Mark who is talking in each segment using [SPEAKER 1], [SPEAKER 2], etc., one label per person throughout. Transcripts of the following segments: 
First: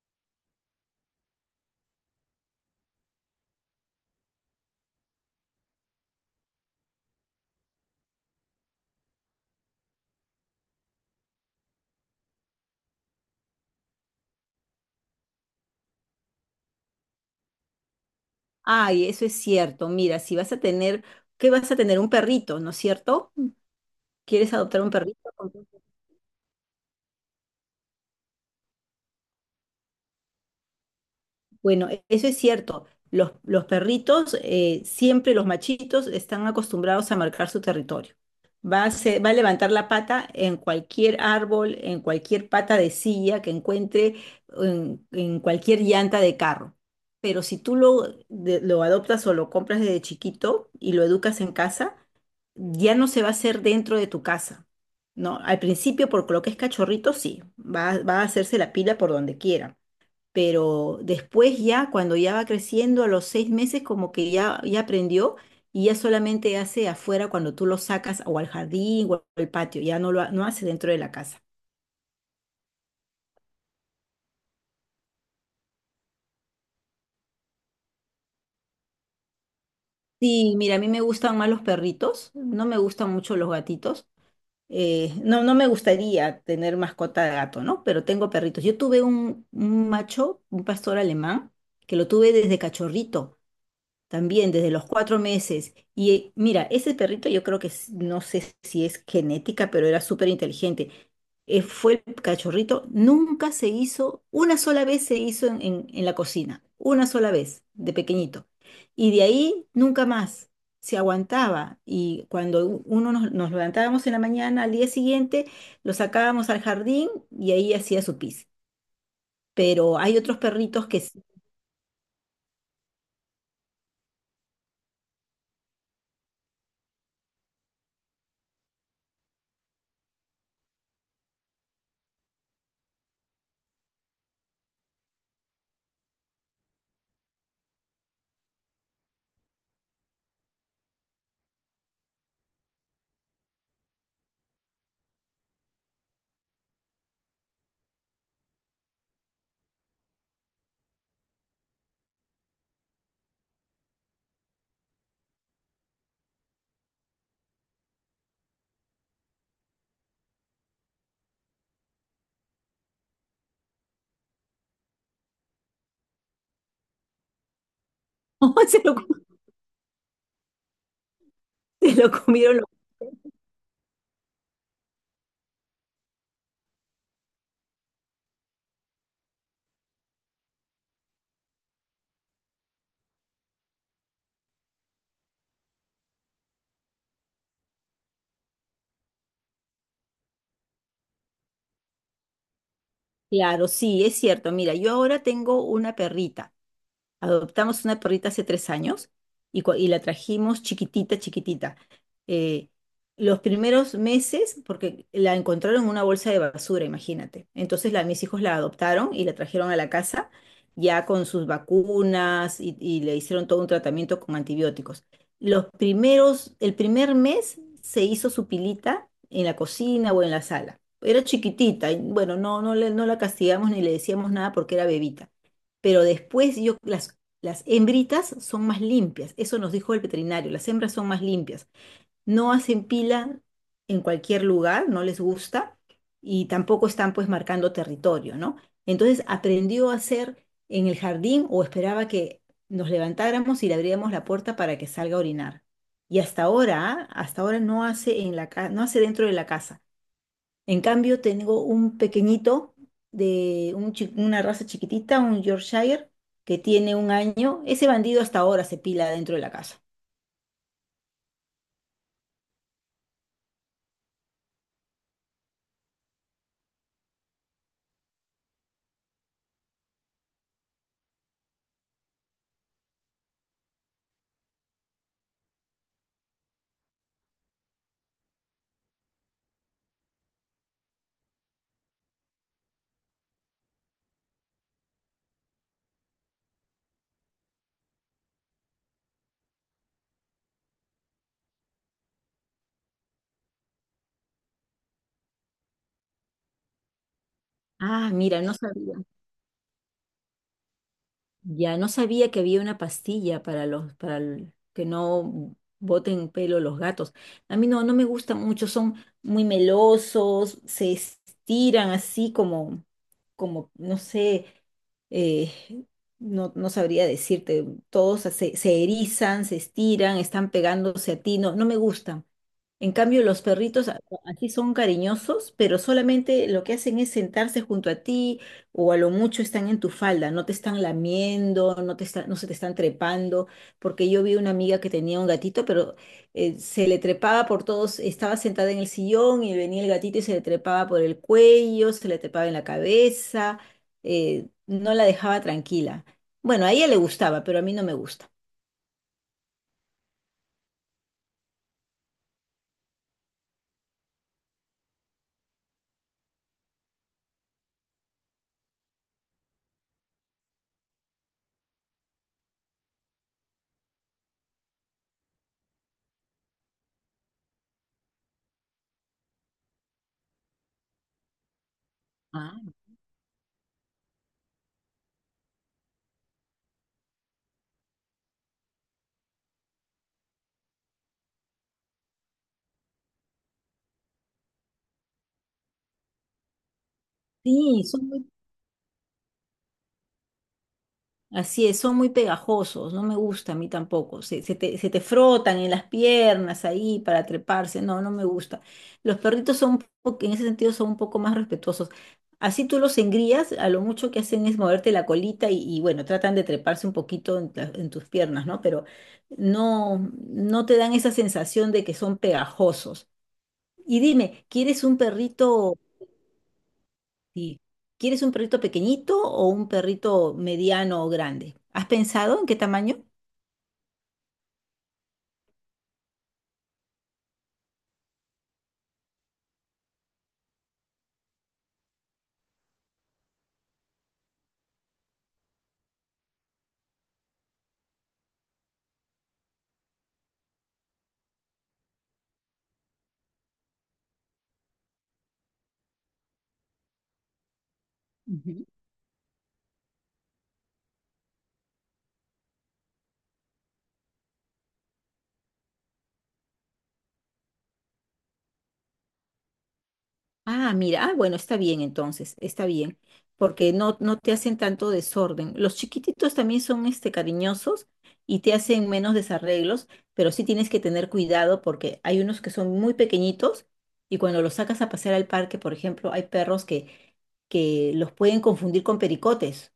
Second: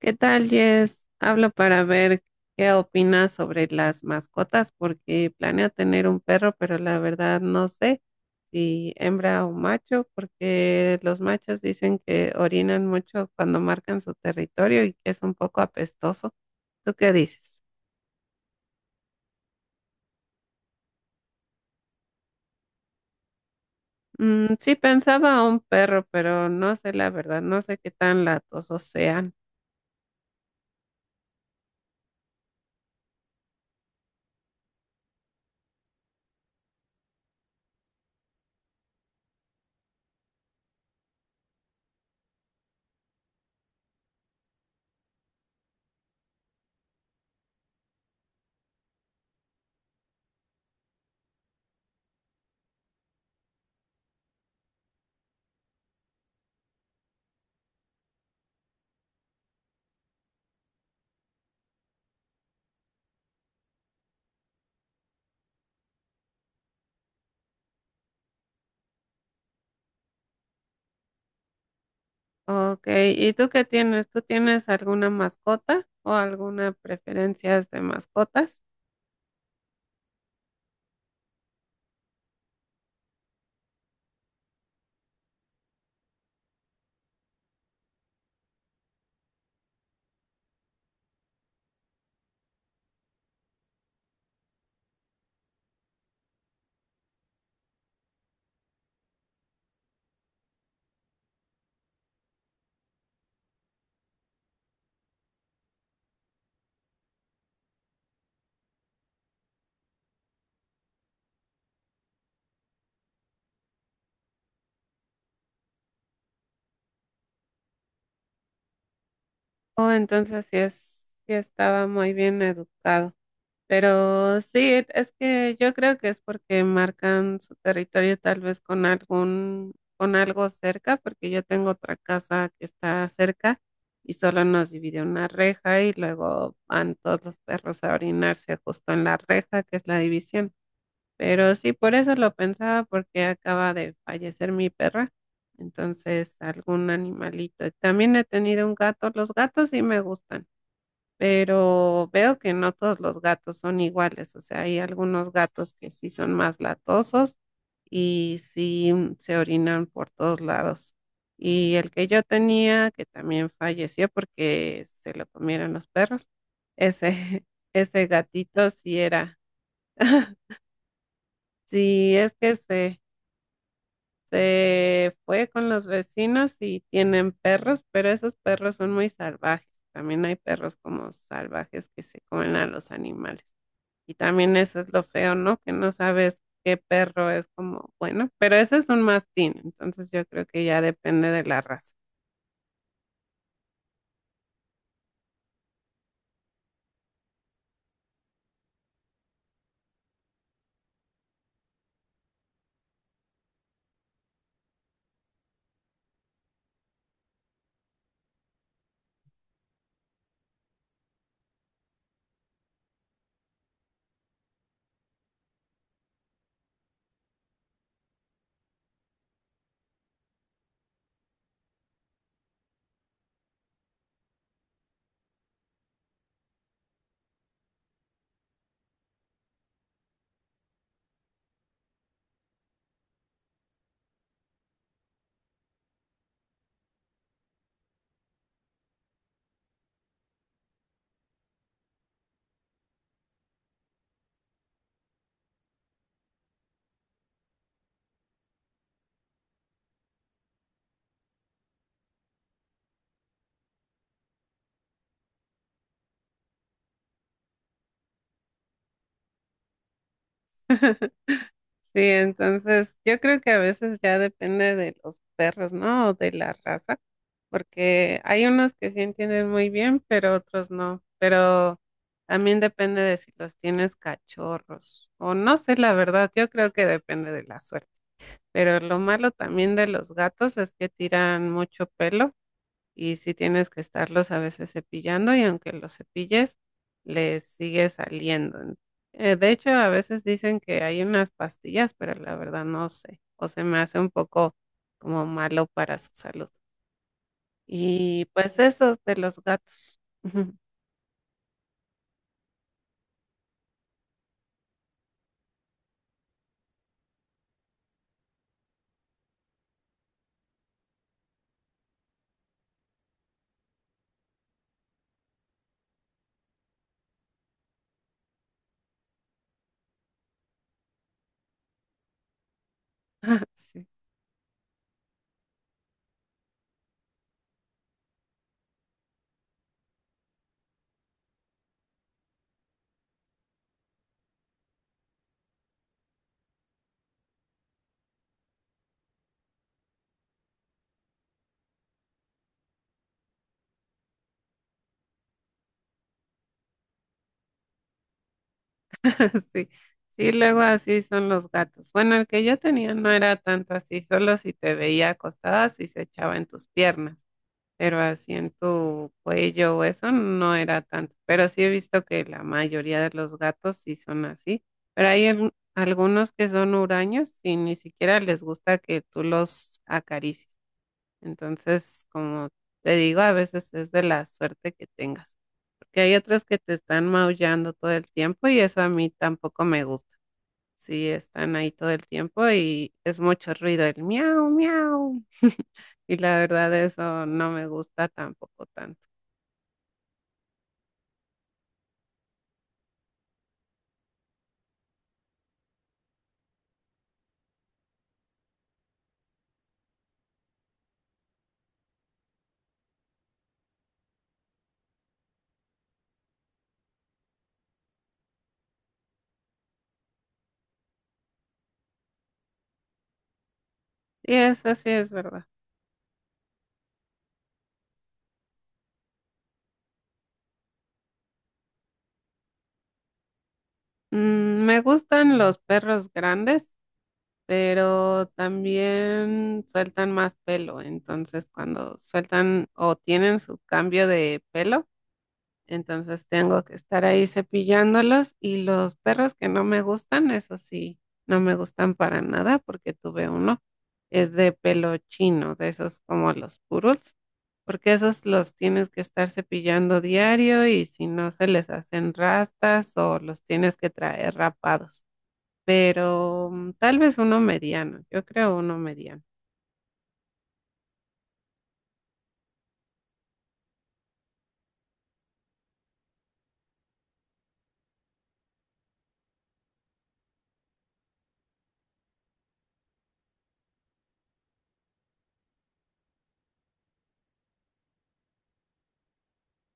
[SPEAKER 1] ¿Qué tal, Jess? Hablo para ver qué opinas sobre las mascotas, porque planeo tener un perro, pero la verdad no sé si hembra o macho, porque los machos dicen que orinan mucho cuando marcan su territorio y que es un poco apestoso. ¿Tú qué dices?
[SPEAKER 2] Ay, eso es cierto. Mira, si vas a tener, ¿qué vas a tener? Un perrito, ¿no es cierto?
[SPEAKER 1] Mm,
[SPEAKER 2] ¿Quieres
[SPEAKER 1] sí,
[SPEAKER 2] adoptar un perrito?
[SPEAKER 1] pensaba un perro, pero no sé la verdad, no sé qué tan latosos sean.
[SPEAKER 2] Bueno, eso es cierto. Los perritos, siempre los machitos, están acostumbrados a marcar su territorio. Va a levantar la pata en cualquier árbol, en cualquier pata de silla que encuentre, en cualquier llanta de carro. Pero si tú lo adoptas o lo compras desde chiquito y lo educas en casa, ya no se va a hacer dentro de tu casa, ¿no? Al principio, por lo que es cachorrito, sí, va a hacerse la pila por donde quiera, pero después ya, cuando ya va creciendo, a los 6 meses, como que ya, ya aprendió y ya solamente hace afuera cuando tú lo sacas o al jardín o al patio, ya no lo no hace dentro de la casa.
[SPEAKER 1] Ok, ¿y tú qué tienes? ¿Tú tienes alguna mascota o alguna preferencia de mascotas?
[SPEAKER 2] Sí, mira, a mí me gustan más los perritos, no me gustan mucho los gatitos, no, no me gustaría tener mascota de gato, ¿no? Pero tengo perritos. Yo tuve un macho, un pastor alemán, que lo tuve desde cachorrito. También desde los 4 meses. Y mira, ese perrito yo creo que no sé si es genética, pero era súper inteligente. Fue el cachorrito, nunca se hizo, una sola vez se hizo en la cocina, una sola vez, de pequeñito. Y de ahí nunca más, se aguantaba. Y cuando uno nos levantábamos en la mañana, al día siguiente, lo sacábamos al jardín y ahí hacía su pis.
[SPEAKER 1] Oh,
[SPEAKER 2] Pero hay otros
[SPEAKER 1] entonces
[SPEAKER 2] perritos que sí,
[SPEAKER 1] sí estaba muy bien educado. Pero sí, es que yo creo que es porque marcan su territorio tal vez con algún, con algo cerca, porque yo tengo otra casa que está cerca y solo nos divide una reja y luego van todos los perros a orinarse justo en la reja, que es la división. Pero sí, por eso lo pensaba, porque acaba de fallecer mi perra. Entonces, algún animalito. También he tenido un gato. Los gatos sí me gustan, pero veo que no todos los gatos son iguales. O sea, hay algunos gatos que sí son más latosos y sí se orinan por todos lados. Y el que yo tenía, que también falleció porque se lo comieron los perros, ese, ese gatito
[SPEAKER 2] se lo,
[SPEAKER 1] sí era.
[SPEAKER 2] se lo
[SPEAKER 1] Sí, es que
[SPEAKER 2] comieron.
[SPEAKER 1] se fue con los vecinos y tienen perros, pero esos perros son muy salvajes. También hay perros como salvajes que se comen a los animales. Y también eso es lo feo, ¿no? Que no sabes qué perro es como bueno, pero ese es un mastín, entonces yo creo que ya depende de la raza.
[SPEAKER 2] Claro, sí, es cierto. Mira, yo ahora tengo una perrita. Adoptamos una perrita hace 3 años y la trajimos chiquitita, chiquitita. Eh, los primeros meses, porque la encontraron en una bolsa de basura, imagínate. Entonces mis hijos la adoptaron y la trajeron a la casa ya con sus vacunas y le hicieron todo un tratamiento con antibióticos. Los primeros, el primer mes se hizo su pilita en la cocina o en la sala. Era chiquitita y bueno, no, no, no la castigamos ni le decíamos nada porque era bebita. Pero después yo, las hembritas son más limpias, eso nos dijo el veterinario, las hembras son más limpias, no hacen pila en cualquier lugar, no les gusta y tampoco están pues marcando territorio, ¿no? Entonces aprendió a hacer en el jardín o esperaba que nos levantáramos y le abríamos la puerta para que salga a orinar. Y hasta ahora, ¿ah? Hasta ahora no hace en la no hace dentro de la casa. En cambio, tengo un pequeñito de un una raza chiquitita, un Yorkshire, que tiene un año. Ese bandido hasta ahora se pila dentro de la casa.
[SPEAKER 1] Sí, entonces yo creo que a veces ya depende de los perros, ¿no? O de la raza, porque hay unos que sí entienden muy bien, pero otros no. Pero también depende de si los tienes cachorros o no sé, la verdad, yo creo que depende de la suerte. Pero lo malo también de los gatos es que tiran mucho pelo y sí tienes que estarlos a veces cepillando y aunque los cepilles, les sigue saliendo. De hecho, a veces dicen que hay unas pastillas, pero la verdad no sé, o se me hace un poco como malo para su salud.
[SPEAKER 2] Ah,
[SPEAKER 1] Y
[SPEAKER 2] mira, no
[SPEAKER 1] pues
[SPEAKER 2] sabía.
[SPEAKER 1] eso de los gatos. Ujú.
[SPEAKER 2] Ya no sabía que había una pastilla para los, para el- que no boten pelo los gatos. A mí no, no me gustan mucho, son muy melosos, se estiran así como, no sé, eh, no, no sabría decirte, todos se, se erizan, se estiran, están pegándose a ti, no, no me gustan. En cambio, los
[SPEAKER 1] Sí,
[SPEAKER 2] perritos así son cariñosos, pero solamente lo que hacen es sentarse junto a ti o a lo mucho están en tu falda, no te están lamiendo, no te no se te están trepando, porque yo vi una amiga que tenía un gatito, pero se le trepaba por todos, estaba sentada en el sillón y venía el gatito y se le trepaba por el cuello, se le trepaba en la cabeza, no la dejaba tranquila. Bueno, a ella le gustaba, pero a mí no me gusta.
[SPEAKER 1] sí, sí, luego así son los gatos. Bueno, el que yo tenía no era tanto así, solo si te veía acostada, si se echaba en tus piernas, pero así en tu cuello o eso no era tanto. Pero sí he visto que la mayoría de los gatos sí son así. Pero hay algunos que son huraños y ni siquiera les gusta que tú los acaricies. Entonces, como
[SPEAKER 2] Ah,
[SPEAKER 1] te digo, a veces es de la suerte que tengas. Porque hay otros que te están maullando todo el tiempo y eso a mí tampoco me gusta. Sí, están ahí todo el tiempo y es mucho ruido, el miau, miau. Y la verdad eso no me
[SPEAKER 2] sí,
[SPEAKER 1] gusta
[SPEAKER 2] son muy.
[SPEAKER 1] tampoco tanto.
[SPEAKER 2] Así es, son muy pegajosos, no me gusta a mí tampoco. Se, se te frotan en las piernas ahí para treparse, no, no me gusta. Los perritos en ese sentido, son un poco más respetuosos. Así tú los engrías, a lo mucho que hacen es moverte la colita bueno, tratan de treparse un poquito en tus piernas, ¿no? Pero no, no te dan esa sensación de que son pegajosos. Y
[SPEAKER 1] Sí,
[SPEAKER 2] dime,
[SPEAKER 1] eso
[SPEAKER 2] ¿quieres
[SPEAKER 1] sí
[SPEAKER 2] un
[SPEAKER 1] es verdad.
[SPEAKER 2] perrito? Sí. ¿Quieres un perrito pequeñito o un perrito mediano o grande? ¿Has pensado en qué tamaño?
[SPEAKER 1] Mm, me gustan los perros grandes, pero también sueltan más pelo. Entonces, cuando sueltan o tienen su cambio de pelo, entonces tengo que estar ahí cepillándolos y los perros que no me gustan, eso sí, no me gustan para nada porque tuve uno, es de pelo chino, de esos como los poodles, porque esos los
[SPEAKER 2] Ujú.
[SPEAKER 1] tienes que estar cepillando diario y si no se les hacen rastas o los tienes que traer rapados. Pero mm, tal vez uno mediano, yo creo uno mediano.
[SPEAKER 2] Ah, mira, bueno, está bien entonces, está bien, porque no, no te hacen tanto desorden. Los chiquititos también son este, cariñosos y te hacen menos desarreglos, pero sí tienes que tener cuidado porque hay unos que son muy pequeñitos y cuando los sacas a pasear al parque, por ejemplo, hay perros que los pueden confundir con pericotes.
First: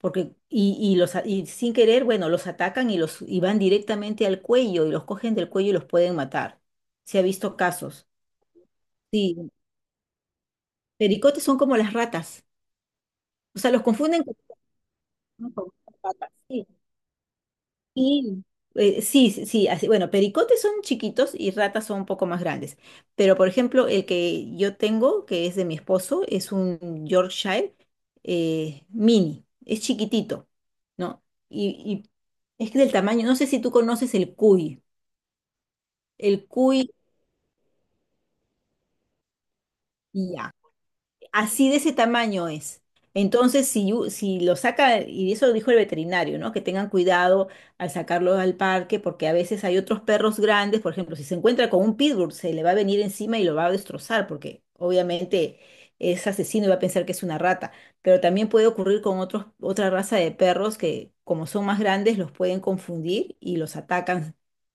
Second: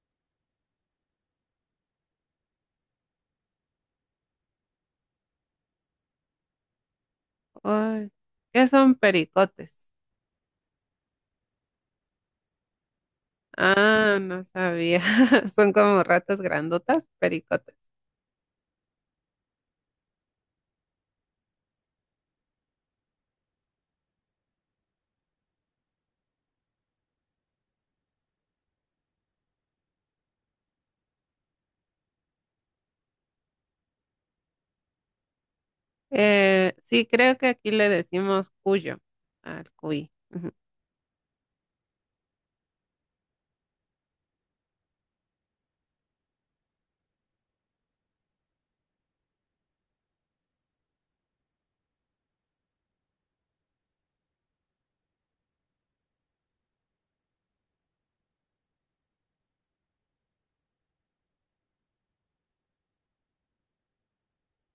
[SPEAKER 2] Porque, y sin querer, bueno, los atacan, y van directamente al cuello y los cogen del cuello y los pueden matar. Se ha visto casos.
[SPEAKER 1] Ay, ¿qué son
[SPEAKER 2] Sí,
[SPEAKER 1] pericotes?
[SPEAKER 2] pericotes son como las ratas. O sea, los
[SPEAKER 1] Ah,
[SPEAKER 2] confunden con,
[SPEAKER 1] no sabía.
[SPEAKER 2] ¿no? Con
[SPEAKER 1] Son como
[SPEAKER 2] ratas.
[SPEAKER 1] ratas
[SPEAKER 2] Sí.
[SPEAKER 1] grandotas, pericotas.
[SPEAKER 2] Y, sí, sí, sí, así, bueno, pericotes son chiquitos y ratas son un poco más grandes. Pero, por ejemplo, el que yo tengo, que es de mi esposo, es un Yorkshire mini, es chiquitito, ¿no? Y, y es que del tamaño, no sé si tú conoces el cuy,
[SPEAKER 1] Sí, creo que aquí le decimos cuyo al cuy.
[SPEAKER 2] ya. Así de ese tamaño es. Entonces, si, si lo saca, y eso lo dijo el veterinario, ¿no? Que tengan cuidado al sacarlo al parque, porque a veces hay otros perros grandes, por ejemplo, si se encuentra con un pitbull, se le va a venir encima y lo va a destrozar, porque obviamente es asesino y va a pensar que es una rata. Pero también puede ocurrir con otra raza de perros que, como son más grandes, los pueden confundir y los atacan,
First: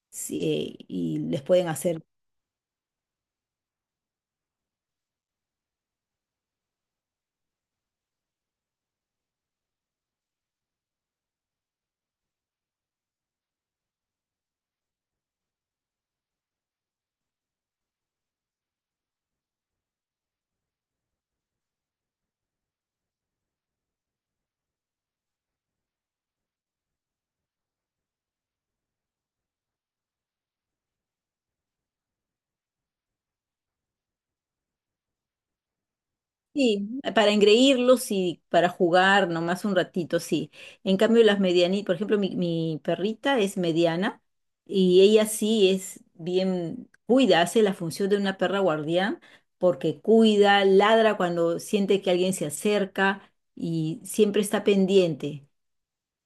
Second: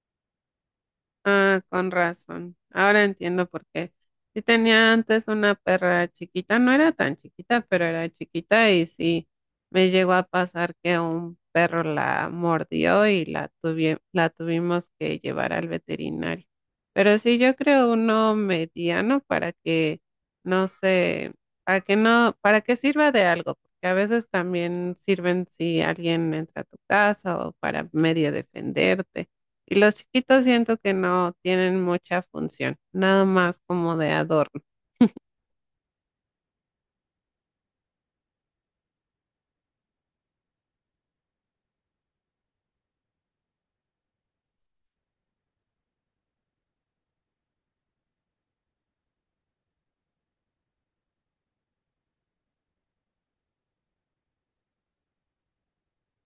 [SPEAKER 2] sí, y les
[SPEAKER 1] Ah,
[SPEAKER 2] pueden
[SPEAKER 1] con
[SPEAKER 2] hacer.
[SPEAKER 1] razón. Ahora entiendo por qué. Sí tenía antes una perra chiquita, no era tan chiquita, pero era chiquita y sí me llegó a pasar que un perro la mordió y la tuvimos que llevar al veterinario. Pero sí, yo creo uno mediano para que no sé, para que no, para que sirva de algo, porque a veces también sirven si alguien entra a tu casa o para medio defenderte. Y los chiquitos siento que no tienen mucha función, nada más como de adorno.
[SPEAKER 2] Sí, para engreírlos y para jugar nomás un ratito, sí. En cambio, las medianitas, por ejemplo, mi perrita es mediana y ella sí es bien, cuida, hace la función de una perra guardián porque cuida, ladra cuando siente que alguien se acerca y siempre está pendiente.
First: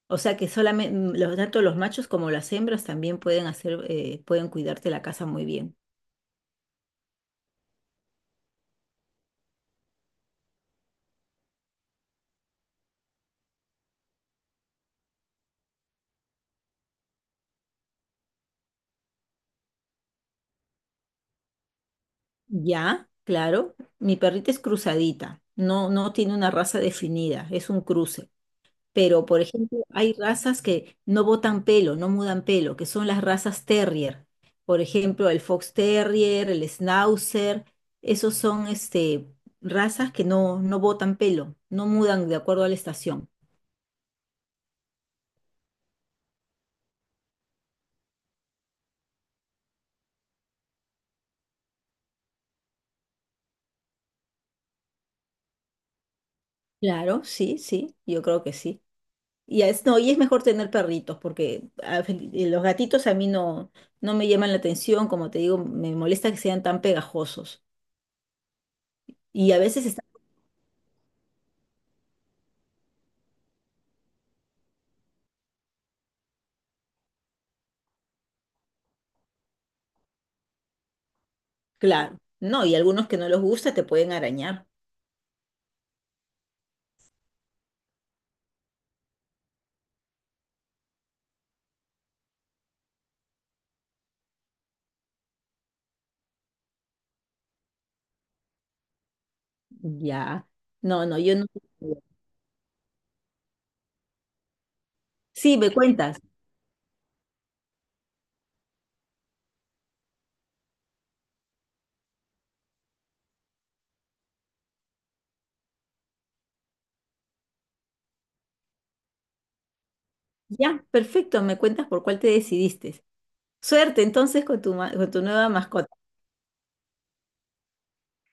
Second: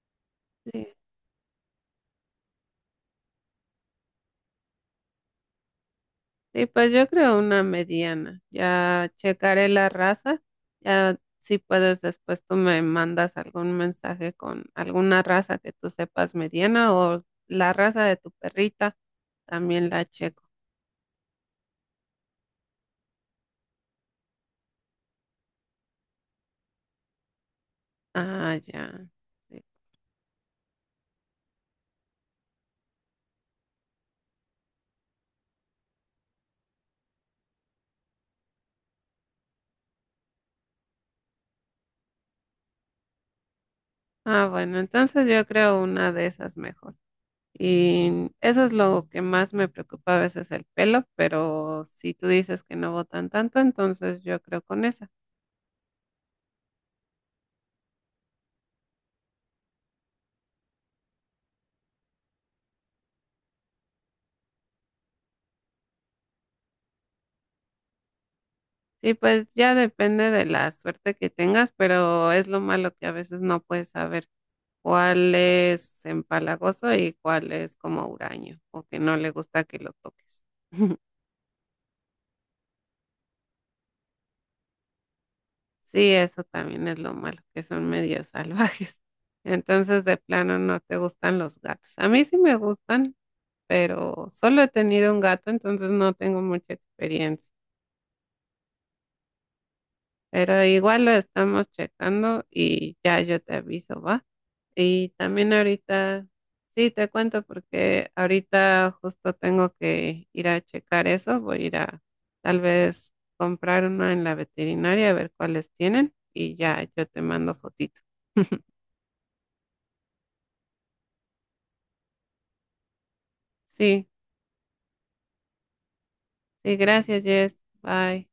[SPEAKER 2] O sea que
[SPEAKER 1] Sí.
[SPEAKER 2] solamente, tanto los machos como las hembras también pueden hacer, pueden cuidarte la casa muy bien.
[SPEAKER 1] Y pues yo creo una mediana. Ya checaré la raza. Ya si puedes después tú me mandas algún mensaje con alguna raza que tú sepas mediana o la raza de tu perrita, también la checo.
[SPEAKER 2] Ya, claro. Mi perrita es cruzadita, no, no tiene una raza definida, es un cruce.
[SPEAKER 1] Ah, ya.
[SPEAKER 2] Pero, por
[SPEAKER 1] Sí.
[SPEAKER 2] ejemplo, hay razas que no botan pelo, no mudan pelo, que son las razas terrier. Por ejemplo, el Fox Terrier, el Schnauzer, esos son este, razas que no, no botan pelo, no mudan de acuerdo a la estación.
[SPEAKER 1] Ah, bueno, entonces yo creo una de esas mejor. Y eso es lo que más me preocupa a veces el pelo, pero si tú dices que no botan tanto, entonces yo creo con esa.
[SPEAKER 2] Claro, sí, sí, yo creo que sí. Y es, no, y es mejor tener perritos, porque a los gatitos a mí no, no me llaman la atención, como te digo, me molesta que sean tan pegajosos.
[SPEAKER 1] Sí, pues
[SPEAKER 2] Y a
[SPEAKER 1] ya
[SPEAKER 2] veces están,
[SPEAKER 1] depende de la suerte que tengas, pero es lo malo que a veces no puedes saber cuál es empalagoso y cuál es como huraño o que no le gusta que lo toques.
[SPEAKER 2] claro, no, y algunos que no los gusta te pueden arañar.
[SPEAKER 1] Sí, eso también es lo malo, que son medio salvajes. Entonces, de plano no te gustan los gatos. A mí sí me gustan, pero solo he tenido un gato, entonces no tengo mucha experiencia.
[SPEAKER 2] Ya,
[SPEAKER 1] Pero igual
[SPEAKER 2] no,
[SPEAKER 1] lo
[SPEAKER 2] no, yo no.
[SPEAKER 1] estamos checando y ya yo te aviso, ¿va? Y también
[SPEAKER 2] Sí, me cuentas.
[SPEAKER 1] ahorita, sí, te cuento porque ahorita justo tengo que ir a checar eso. Voy a ir a tal vez comprar una en la veterinaria a ver cuáles tienen y ya yo te mando fotito.
[SPEAKER 2] Ya, perfecto, me cuentas por cuál te decidiste. Suerte
[SPEAKER 1] Sí,
[SPEAKER 2] entonces con tu, con tu nueva mascota.
[SPEAKER 1] sí, gracias, Jess. Bye.